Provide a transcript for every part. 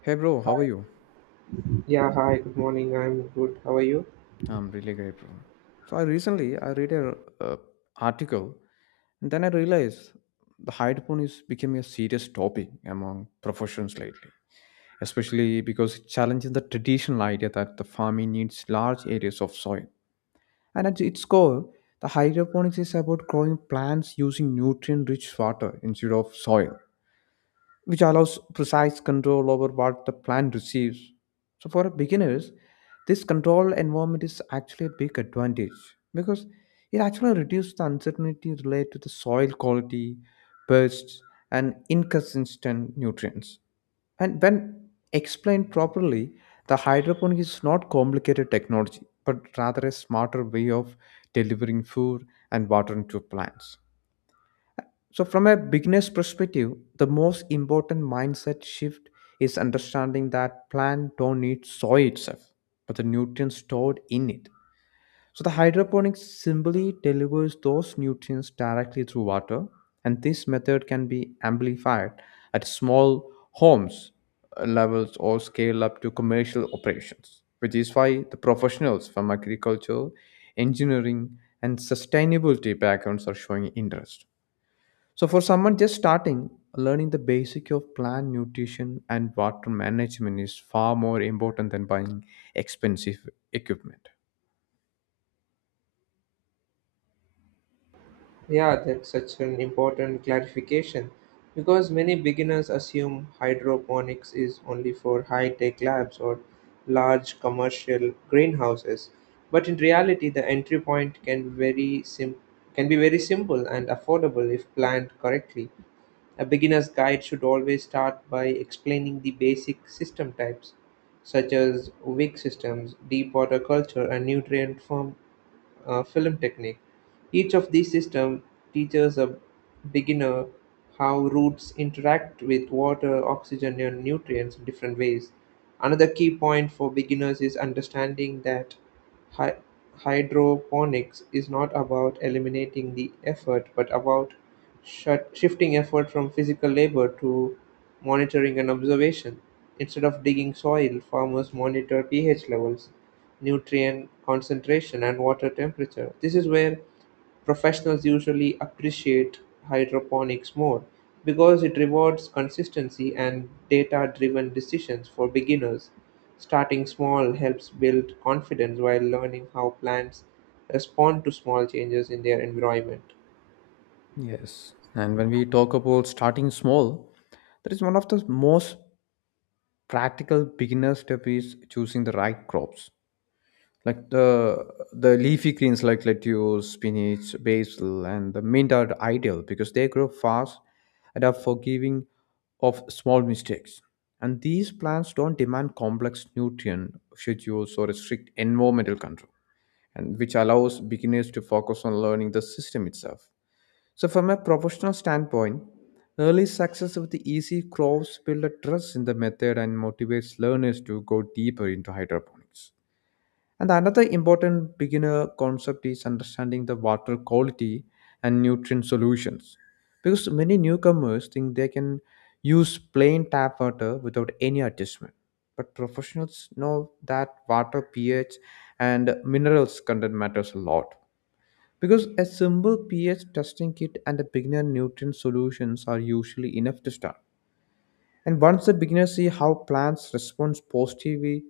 Hey bro, how are you? Yeah, hi, good morning. I'm good. How are you? I'm really great, bro. So I recently I read a uh, article and then I realized the hydropon is becoming a serious topic among professions lately, especially because it challenges the traditional idea that the farming needs large areas of soil. And at its core, the hydroponics is about growing plants using nutrient-rich water instead of soil which allows precise control over what the plant receives. So for beginners, this control environment is actually a big advantage because it actually reduces the uncertainty related to the soil quality, pests, and inconsistent nutrients. And when explained properly, the hydroponic is not complicated technology, but rather a smarter way of delivering food and water into plants. So, from a beginner's perspective, the most important mindset shift is understanding that plants don't need soil itself, but the nutrients stored in it. So, the hydroponics simply delivers those nutrients directly through water, and this method can be amplified at small homes levels or scale up to commercial operations, which is why the professionals from agriculture, engineering, and sustainability backgrounds are showing interest. So for someone just starting, learning the basic of plant nutrition and water management is far more important than buying expensive equipment. Yeah, that's such an important clarification because many beginners assume hydroponics is only for high tech labs or large commercial greenhouses. But in reality, the entry point can can be very simple and affordable if planned correctly. A beginner's guide should always start by explaining the basic system types, such as weak systems, deep water culture, and nutrient farm film technique. Each of these systems teaches a beginner how roots interact with water, oxygen, and nutrients in different ways. Another key point for beginners is understanding that hy- hydroponics is not about eliminating the effort, but about shifting effort from physical labor to monitoring and observation. Instead of digging soil, farmers monitor pH levels, nutrient concentration, and water temperature. This is where professionals usually appreciate hydroponics more because it rewards consistency and data driven decisions for beginners. Starting small helps build confidence while learning how plants respond to small changes in their environment. Yes. And when we talk about starting small, that is one of the most practical beginner step is choosing the right crops. Like the leafy greens like lettuce, spinach, basil, and the mint are ideal because they grow fast and are forgiving of small mistakes. And these plants don't demand complex nutrient schedules or a strict environmental control, and which allows beginners to focus on learning the system itself. So, from a professional standpoint, early success with the easy crops build a trust in the method and motivates learners to go deeper into hydroponics. And another important beginner concept is understanding the water quality and nutrient solutions. Because many newcomers think they can use plain tap water without any adjustment. But professionals know that water pH and minerals content matters a lot. Because a simple pH testing kit and a beginner nutrient solutions are usually enough to start. And once the beginners see how plants respond positively,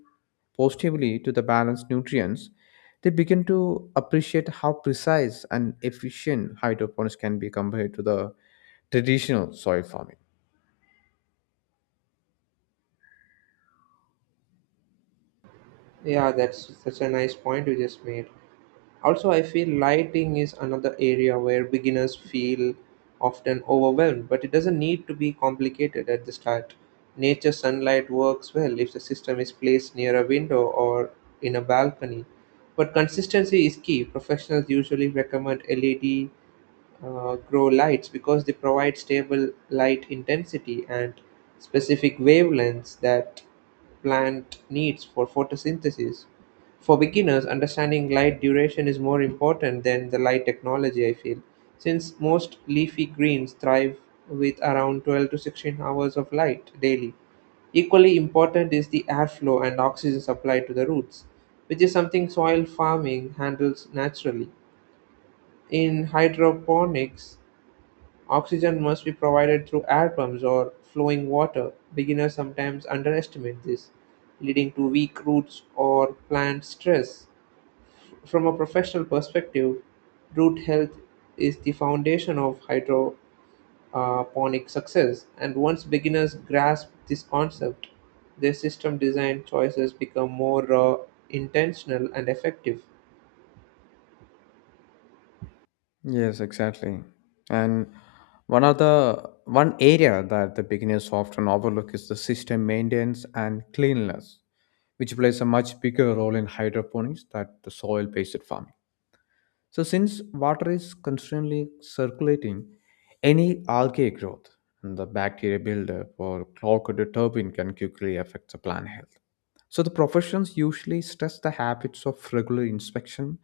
positively to the balanced nutrients, they begin to appreciate how precise and efficient hydroponics can be compared to the traditional soil farming. Yeah, that's such a nice point you just made. Also, I feel lighting is another area where beginners feel often overwhelmed, but it doesn't need to be complicated at the start. Nature sunlight works well if the system is placed near a window or in a balcony. But consistency is key. Professionals usually recommend LED grow lights because they provide stable light intensity and specific wavelengths that plant needs for photosynthesis. For beginners, understanding light duration is more important than the light technology, I feel, since most leafy greens thrive with around 12 to 16 hours of light daily. Equally important is the airflow and oxygen supply to the roots, which is something soil farming handles naturally. In hydroponics, oxygen must be provided through air pumps or flowing water. Beginners sometimes underestimate this, leading to weak roots or plant stress. From a professional perspective, root health is the foundation of hydroponic success, and once beginners grasp this concept, their system design choices become more intentional and effective. Yes, exactly. And one of the one area that the beginners often overlook is the system maintenance and cleanliness, which plays a much bigger role in hydroponics than the soil-based farming. So, since water is constantly circulating, any algae growth and the bacteria buildup or clogged turbine can quickly affect the plant health. So, the professions usually stress the habits of regular inspection,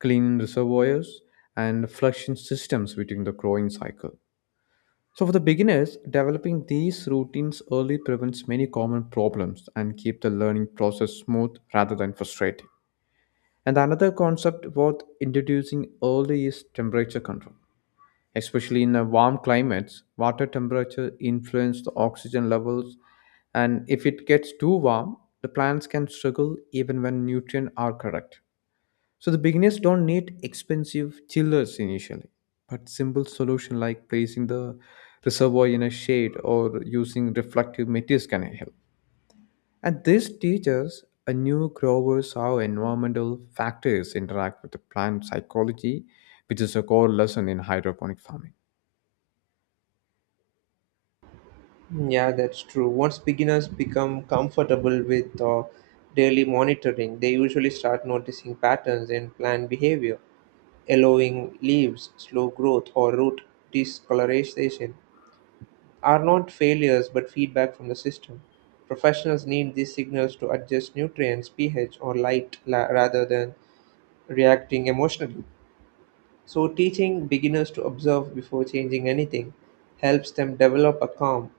cleaning reservoirs, and flushing systems within the growing cycle. So, for the beginners, developing these routines early prevents many common problems and keep the learning process smooth rather than frustrating. And another concept worth introducing early is temperature control. Especially in warm climates, water temperature influences the oxygen levels, and if it gets too warm, the plants can struggle even when nutrients are correct. So the beginners don't need expensive chillers initially, but simple solution like placing the reservoir in a shade or using reflective materials can help. And this teaches a new growers how environmental factors interact with the plant psychology, which is a core lesson in hydroponic farming. Yeah, that's true. Once beginners become comfortable with daily monitoring, they usually start noticing patterns in plant behavior. Yellowing leaves, slow growth, or root discoloration are not failures but feedback from the system. Professionals need these signals to adjust nutrients, pH, or rather than reacting emotionally. So, teaching beginners to observe before changing anything helps them develop a calm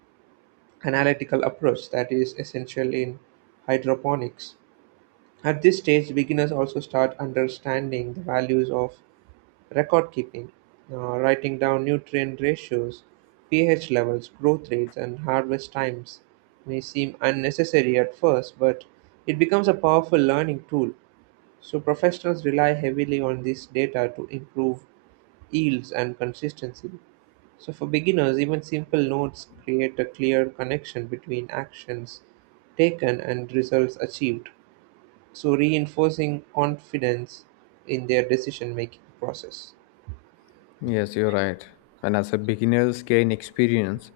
analytical approach that is essential in hydroponics. At this stage, beginners also start understanding the values of record keeping, writing down nutrient ratios, pH levels, growth rates, and harvest times. May seem unnecessary at first, but it becomes a powerful learning tool. So, professionals rely heavily on this data to improve yields and consistency. So, for beginners, even simple notes create a clear connection between actions taken and results achieved, so reinforcing confidence in their decision making process. Yes, you're right. And as a beginner's gain experience,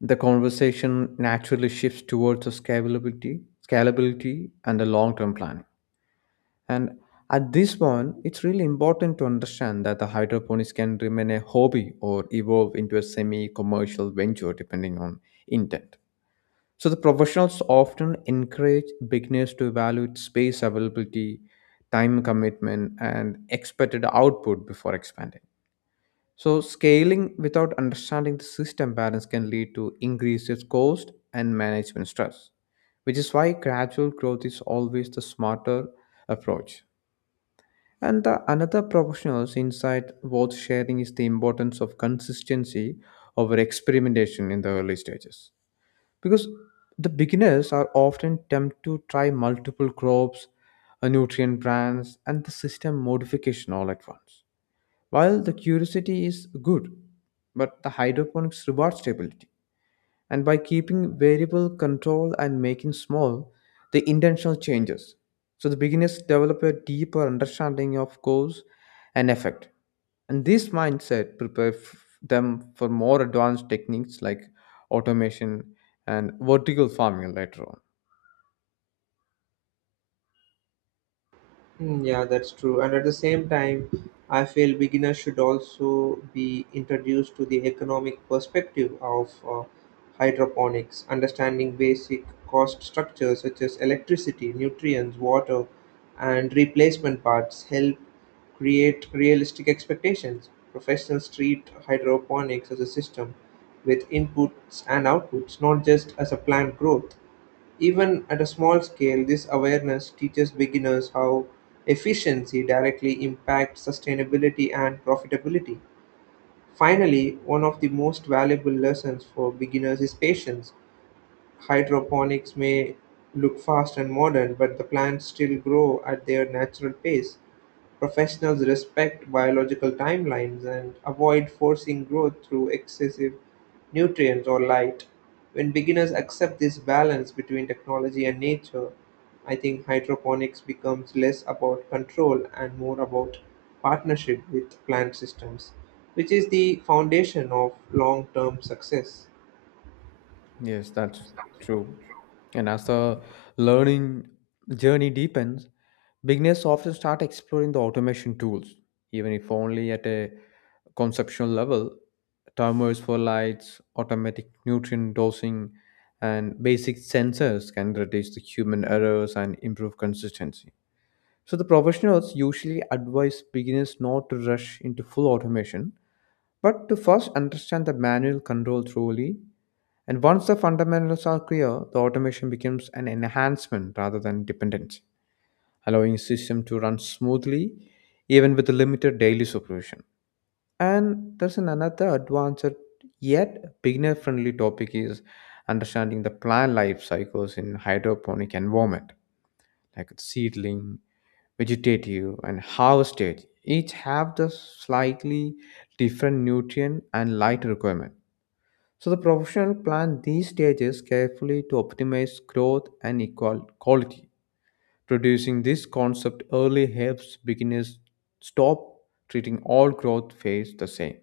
the conversation naturally shifts towards the scalability and the long-term planning. And at this point, it's really important to understand that the hydroponics can remain a hobby or evolve into a semi-commercial venture depending on intent. So the professionals often encourage beginners to evaluate space availability, time commitment, and expected output before expanding. So scaling without understanding the system balance can lead to increased cost and management stress, which is why gradual growth is always the smarter approach. And the another professional's insight worth sharing is the importance of consistency over experimentation in the early stages because the beginners are often tempted to try multiple crops, nutrient brands, and the system modification all at once. While the curiosity is good, but the hydroponics rewards stability and by keeping variable control and making small the intentional changes so the beginners develop a deeper understanding of cause and effect and this mindset prepares them for more advanced techniques like automation and vertical farming later on. Hmm. Yeah, that's true. And at the same time, I feel beginners should also be introduced to the economic perspective of hydroponics, understanding basic cost structures such as electricity, nutrients, water, and replacement parts help create realistic expectations. Professionals treat hydroponics as a system with inputs and outputs, not just as a plant growth. Even at a small scale, this awareness teaches beginners how efficiency directly impacts sustainability and profitability. Finally, one of the most valuable lessons for beginners is patience. Hydroponics may look fast and modern, but the plants still grow at their natural pace. Professionals respect biological timelines and avoid forcing growth through excessive nutrients or light. When beginners accept this balance between technology and nature, I think hydroponics becomes less about control and more about partnership with plant systems, which is the foundation of long term success. Yes, that's true. And as the learning journey deepens, beginners often start exploring the automation tools, even if only at a conceptual level. Timers for lights, automatic nutrient dosing, and basic sensors can reduce the human errors and improve consistency. So the professionals usually advise beginners not to rush into full automation, but to first understand the manual control thoroughly. And once the fundamentals are clear, the automation becomes an enhancement rather than dependence, allowing system to run smoothly even with limited daily supervision. And there's an another advanced yet beginner-friendly topic is understanding the plant life cycles in hydroponic environment like seedling, vegetative, and harvest stage, each have the slightly different nutrient and light requirement. So the professional plant these stages carefully to optimize growth and equal quality. Producing this concept early helps beginners stop treating all growth phase the same.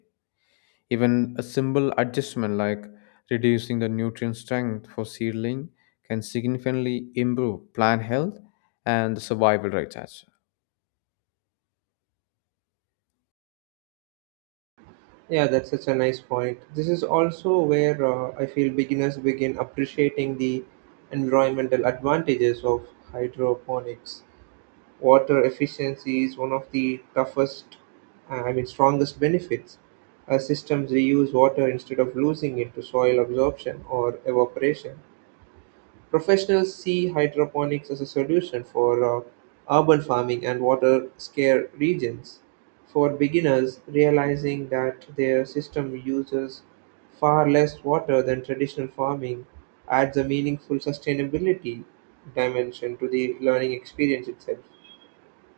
Even a simple adjustment like reducing the nutrient strength for seedling can significantly improve plant health and the survival rates as Yeah, that's such a nice point. This is also where I feel beginners begin appreciating the environmental advantages of hydroponics. Water efficiency is one of the toughest, I mean, strongest benefits. Systems reuse water instead of losing it to soil absorption or evaporation. Professionals see hydroponics as a solution for urban farming and water scarce regions. For beginners, realizing that their system uses far less water than traditional farming adds a meaningful sustainability dimension to the learning experience itself.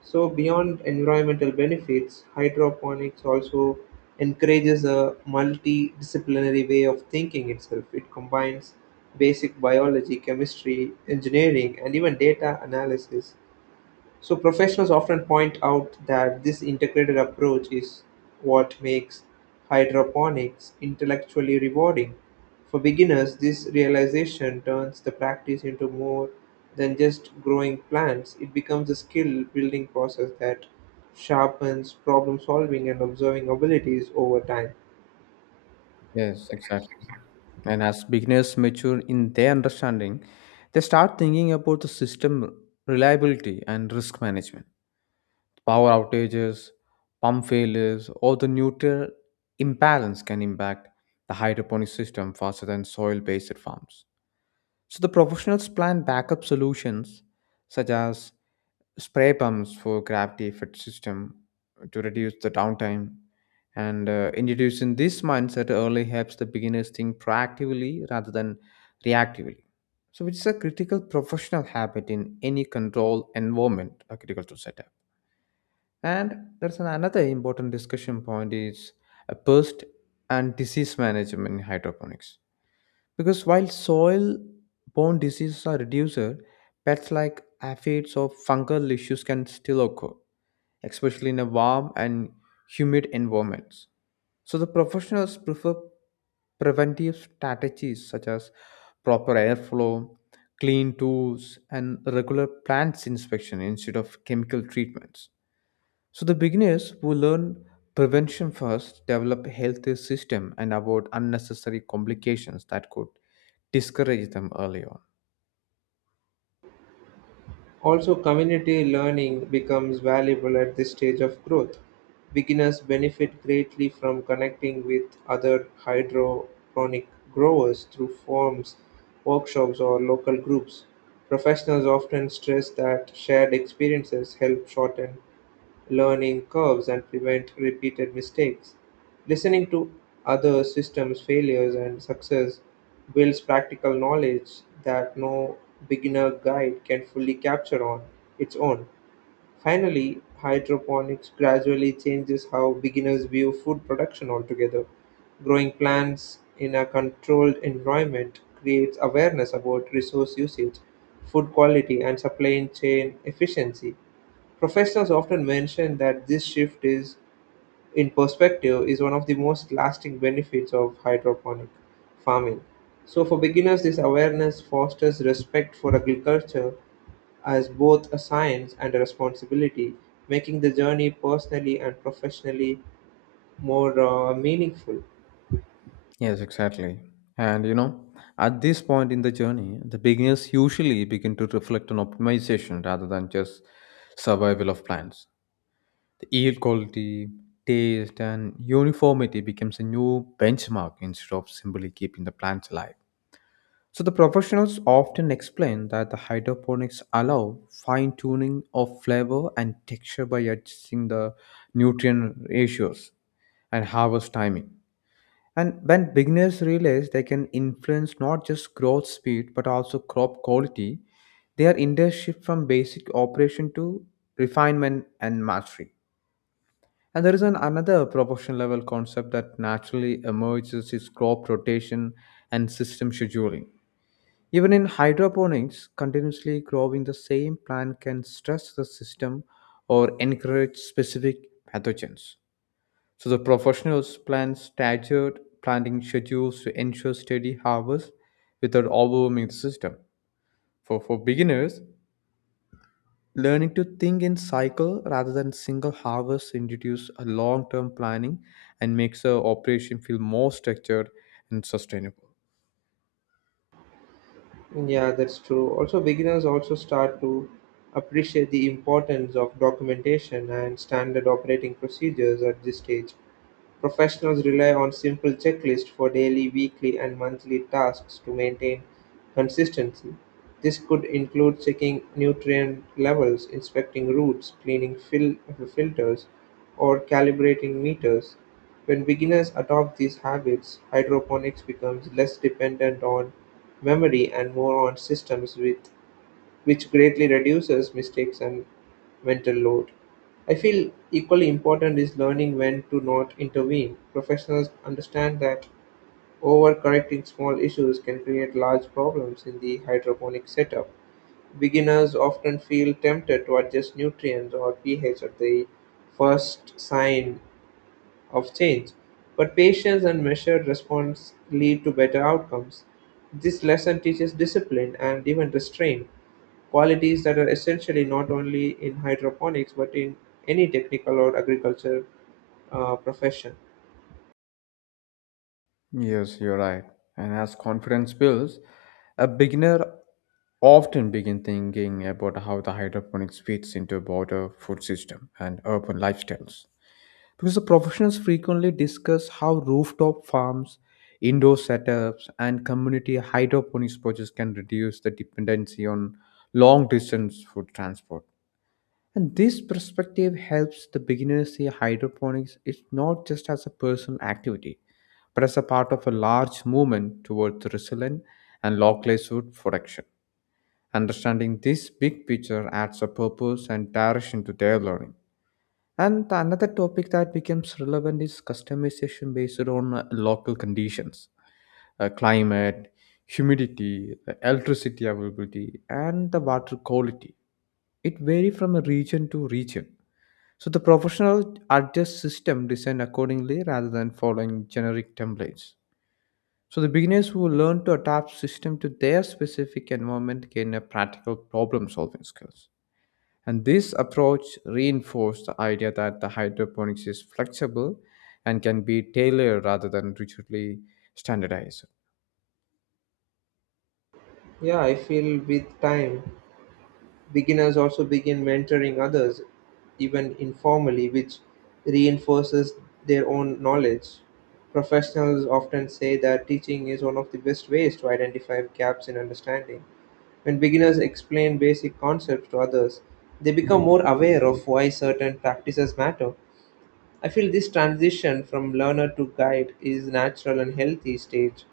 So beyond environmental benefits, hydroponics also encourages a multidisciplinary way of thinking itself. It combines basic biology, chemistry, engineering, and even data analysis, so professionals often point out that this integrated approach is what makes hydroponics intellectually rewarding. For beginners, this realization turns the practice into more than just growing plants. It becomes a skill building process that sharpens problem solving and observing abilities over time. well. Yes, exactly. And as beginners mature in their understanding, they start thinking about the system reliability and risk management. Power outages, pump failures, or the nutrient imbalance can impact the hydroponic system faster than soil based farms. So the professionals plan backup solutions such as spray pumps for gravity fed system to reduce the downtime and introducing this mindset early helps the beginners think proactively rather than reactively so which is a critical professional habit in any control environment are critical to set up and there's another important discussion point is a pest and disease management in hydroponics because while soil borne diseases are reduced, pests like aphids or fungal issues can still occur, especially in a warm and humid environments. So the professionals prefer preventive strategies such as proper airflow, clean tools, and regular plants inspection instead of chemical treatments. So the beginners who learn prevention first develop a healthy system and avoid unnecessary complications that could discourage them early on. Also, community learning becomes valuable at this stage of growth. Beginners benefit greatly from connecting with other hydroponic growers through forums, workshops, or local groups. Professionals often stress that shared experiences help shorten learning curves and prevent repeated mistakes. Listening to other systems' failures and success builds practical knowledge that no beginner guide can fully capture on its own. Finally, hydroponics gradually changes how beginners view food production altogether. Growing plants in a controlled environment creates awareness about resource usage, food quality, and supply chain efficiency. Professionals often mention that this shift is in perspective is one of the most lasting benefits of hydroponic farming. So for beginners, this awareness fosters respect for agriculture as both a science and a responsibility, making the journey personally and professionally more meaningful. Yes, exactly. And you know, at this point in the journey, the beginners usually begin to reflect on optimization rather than just survival of plants. The yield quality, taste, and uniformity becomes a new benchmark instead of simply keeping the plants alive. So the professionals often explain that the hydroponics allow fine tuning of flavor and texture by adjusting the nutrient ratios and harvest timing. And when beginners realize they can influence not just growth speed but also crop quality, their industry shift from basic operation to refinement and mastery. And there is an another professional level concept that naturally emerges is crop rotation and system scheduling even in hydroponics, continuously growing the same plant can stress the system or encourage specific pathogens. So the professionals plan staggered planting schedules to ensure steady harvest without overwhelming the system. For beginners, learning to think in cycle rather than single harvest introduces a long-term planning and makes the operation feel more structured and sustainable. Yeah, that's true. Also, beginners also start to appreciate the importance of documentation and standard operating procedures at this stage. Professionals rely on simple checklists for daily, weekly, and monthly tasks to maintain consistency. This could include checking nutrient levels, inspecting routes, cleaning filters, or calibrating meters. When beginners adopt these habits, hydroponics becomes less dependent on memory and more on systems with which greatly reduces mistakes and mental load. I feel equally important is learning when to not intervene. Professionals understand that overcorrecting small issues can create large problems in the hydroponic setup. Beginners often feel tempted to adjust nutrients or pH at the first sign of change, but patience and measured response lead to better outcomes. This lesson teaches discipline and even restraint, qualities that are essentially not only in hydroponics but in any technical or agriculture profession. Yes, you're right. And as confidence builds, a beginner often begin thinking about how the hydroponics fits into broader food system and urban lifestyles. Because the professionals frequently discuss how rooftop farms, indoor setups, and community hydroponics projects can reduce the dependency on long distance food transport. And this perspective helps the beginner see hydroponics is not just as a personal activity, but as a part of a large movement towards resilient and localized food production. Understanding this big picture adds a purpose and direction to their learning. And the another topic that becomes relevant is customization based on local conditions, climate, humidity, electricity availability, and the water quality. It varies from a region to region so the professional adjust system design accordingly rather than following generic templates. So the beginners who learn to adapt system to their specific environment gain a practical problem solving skills. And this approach reinforces the idea that the hydroponics is flexible and can be tailored rather than rigidly standardized. Yeah, I feel with time, beginners also begin mentoring others, even informally, which reinforces their own knowledge. Professionals often say that teaching is one of the best ways to identify gaps in understanding. When beginners explain basic concepts to others, they become more aware of why certain practices matter. I feel this transition from learner to guide is natural and healthy stage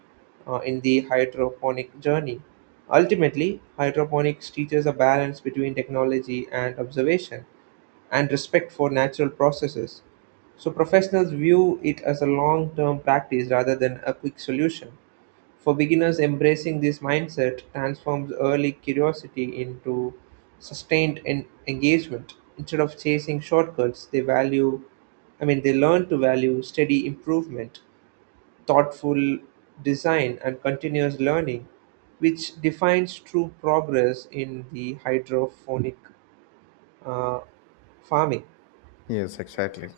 in the hydroponic journey. Ultimately, hydroponics teaches a balance between technology and observation and respect for natural processes. So professionals view it as a long-term practice rather than a quick solution. For beginners, embracing this mindset transforms early curiosity into sustained engagement. Instead of chasing shortcuts, they learn to value steady improvement, thoughtful design, and continuous learning, which defines true progress in the hydroponic uh, farming. Yes, exactly.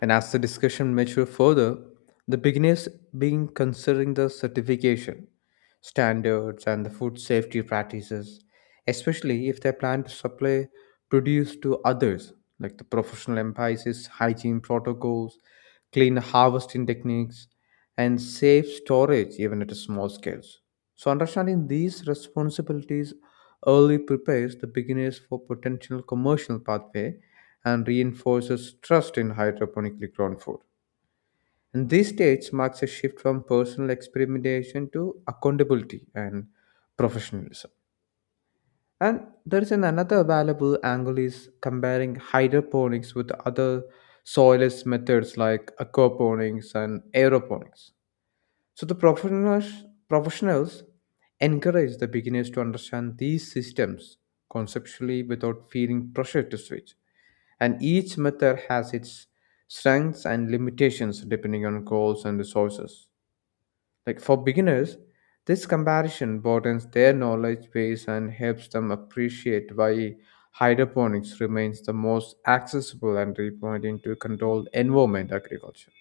And as the discussion matured further, the beginners being considering the certification, standards, and the food safety practices, especially if they plan to supply produce to others, like the professional emphasis, hygiene protocols, clean harvesting techniques, and safe storage even at a small scales. So understanding these responsibilities early prepares the beginners for potential commercial pathway and reinforces trust in hydroponically grown food. And this stage marks a shift from personal experimentation to accountability and professionalism. And there is an another valuable angle is comparing hydroponics with other soilless methods like aquaponics and aeroponics. So the professionals encourage the beginners to understand these systems conceptually without feeling pressure to switch, and each method has its strengths and limitations depending on goals and resources. Like, for beginners, this comparison broadens their knowledge base and helps them appreciate why hydroponics remains the most accessible entry point into controlled environment agriculture.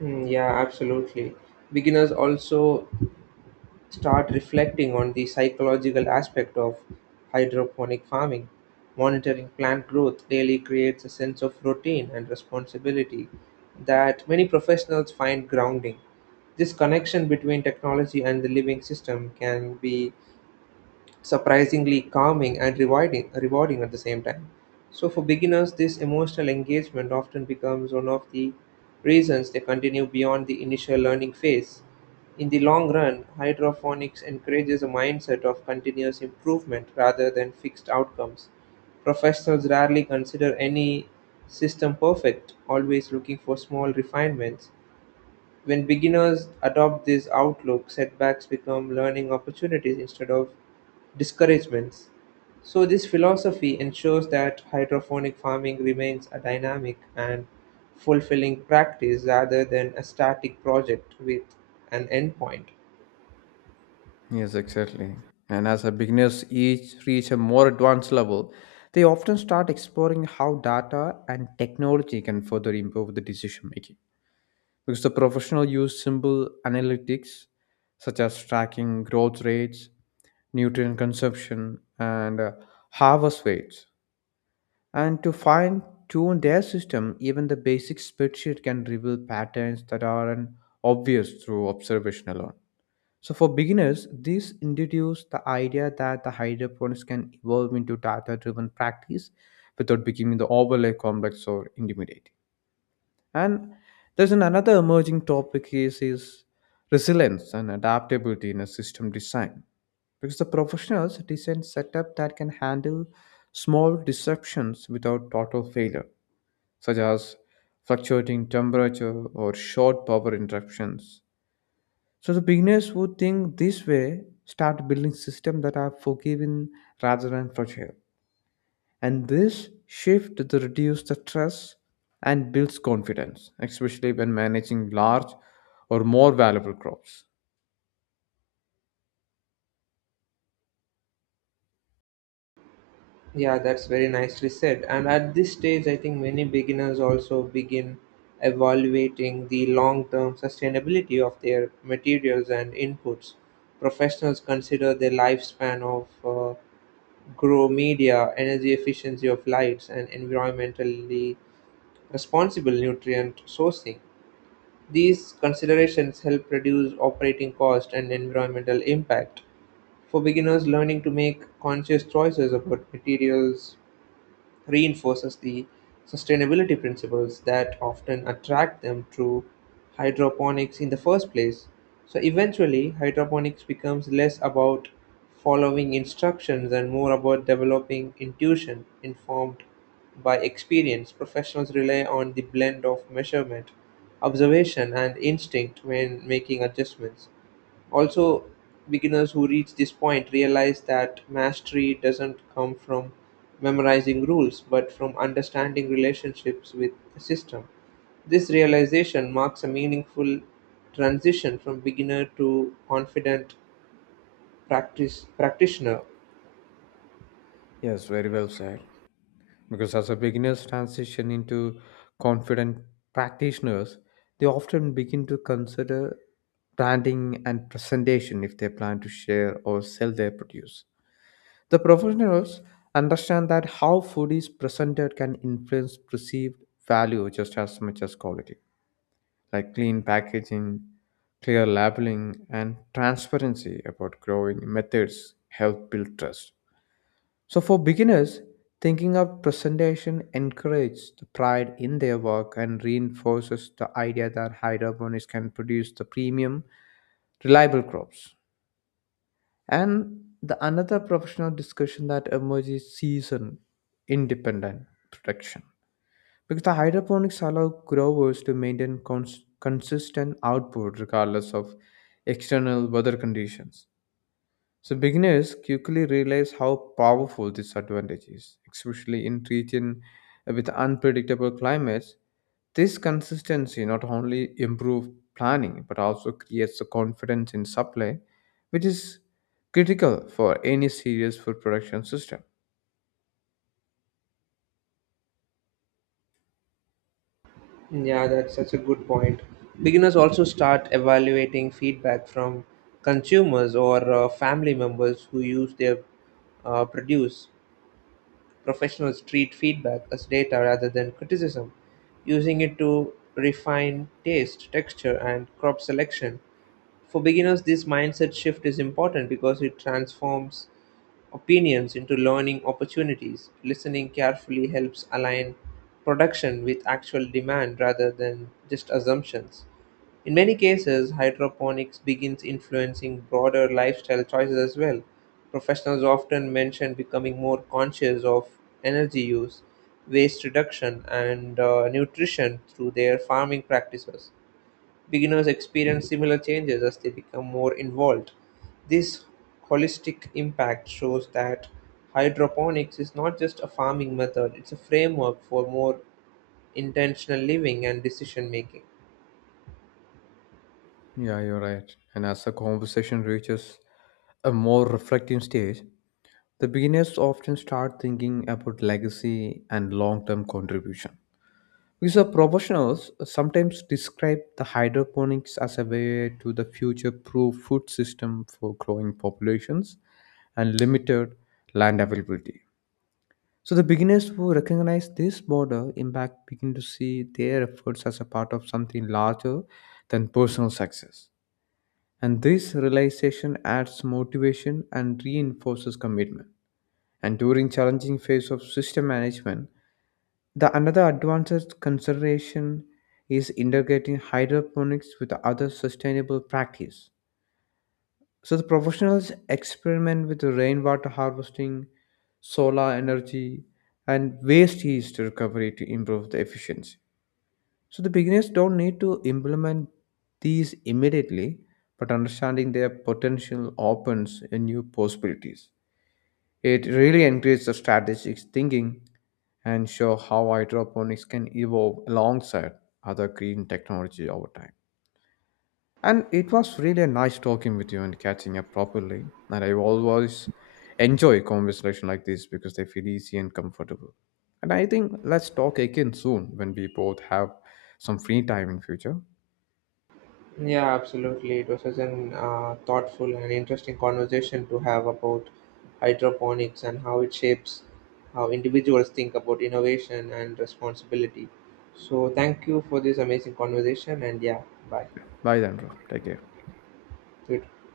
Yeah, absolutely. Beginners also start reflecting on the psychological aspect of hydroponic farming. Monitoring plant growth daily creates a sense of routine and responsibility that many professionals find grounding. This connection between technology and the living system can be surprisingly calming and rewarding at the same time. So, for beginners, this emotional engagement often becomes one of the reasons they continue beyond the initial learning phase. In the long run, hydroponics encourages a mindset of continuous improvement rather than fixed outcomes. Professionals rarely consider any system perfect, always looking for small refinements when beginners adopt this outlook, setbacks become learning opportunities instead of discouragements. So, this philosophy ensures that hydroponic farming remains a dynamic and fulfilling practice rather than a static project with an endpoint. Yes, exactly. And as a beginners each reach a more advanced level, they often start exploring how data and technology can further improve the decision making. Because the professional use simple analytics such as tracking growth rates, nutrient consumption, and harvest weights, and to fine tune their system. Even the basic spreadsheet can reveal patterns that are obvious through observation alone. So for beginners, this introduces the idea that the hydroponics can evolve into data driven practice without becoming the overly complex or intimidating. And there's an another emerging topic is resilience and adaptability in a system design. Because the professionals design setup that can handle small disruptions without total failure, such as fluctuating temperature or short power interruptions. So the beginners who think this way start building systems that are forgiving rather than fragile. And this shift to reduce the stress and builds confidence, especially when managing large or more valuable crops. Yeah, that's very nicely said. And at this stage, I think many beginners also begin evaluating the long term sustainability of their materials and inputs. Professionals consider the lifespan of grow media, energy efficiency of lights, and environmentally responsible nutrient sourcing. These considerations help reduce operating cost and environmental impact. For beginners, learning to make conscious choices about materials reinforces the sustainability principles that often attract them to hydroponics in the first place. So eventually, hydroponics becomes less about following instructions and more about developing intuition informed by experience. Professionals rely on the blend of measurement, observation, and instinct when making adjustments. Also, beginners who reach this point realize that mastery doesn't come from memorizing rules but from understanding relationships with the system. This realization marks a meaningful transition from beginner to confident practice practitioner. Yes, very well said. Because as a beginners transition into confident practitioners, they often begin to consider branding and presentation if they plan to share or sell their produce. The professionals understand that how food is presented can influence perceived value just as much as quality. Like, clean packaging, clear labeling, and transparency about growing methods help build trust. So, for beginners, thinking of presentation encourages the pride in their work and reinforces the idea that hydroponics can produce the premium, reliable crops. And the another professional discussion that emerges season independent production, because the hydroponics allow growers to maintain consistent output regardless of external weather conditions. So beginners quickly realize how powerful this advantage is, especially in regions with unpredictable climates. This consistency not only improves planning but also creates the confidence in supply, which is critical for any serious food production system. Yeah, that's such a good point. Beginners also start evaluating feedback from consumers or family members who use their produce. Professionals treat feedback as data rather than criticism, using it to refine taste, texture, and crop selection. For beginners, this mindset shift is important because it transforms opinions into learning opportunities, listening carefully helps align production with actual demand rather than just assumptions. In many cases, hydroponics begins influencing broader lifestyle choices as well. Professionals often mention becoming more conscious of energy use, waste reduction, and nutrition through their farming practices. Beginners experience similar changes as they become more involved. This holistic impact shows that hydroponics is not just a farming method, it's a framework for more intentional living and decision making. Yeah, you're right. And as the conversation reaches a more reflective stage, the beginners often start thinking about legacy and long term contribution. Because the professionals sometimes describe the hydroponics as a way to the future proof food system for growing populations and limited land availability. So the beginners who recognize this broader impact begin to see their efforts as a part of something larger than personal success. And this realization adds motivation and reinforces commitment, and during challenging phase of system management, the another advanced consideration is integrating hydroponics with other sustainable practice. So the professionals experiment with rainwater harvesting, solar energy, and waste heat recovery to improve the efficiency. So the beginners don't need to implement these immediately, but understanding their potential opens a new possibilities. It really encourages strategic thinking and show how hydroponics can evolve alongside other green technology over time. And it was really nice talking with you and catching up properly. And I always enjoy conversation like this because they feel easy and comfortable. And I think, let's talk again soon when we both have some free time in future. Yeah, absolutely. It was such an thoughtful and interesting conversation to have about hydroponics and how it shapes how individuals think about innovation and responsibility. So, thank you for this amazing conversation, and yeah, bye. Bye then, bro. Take care. You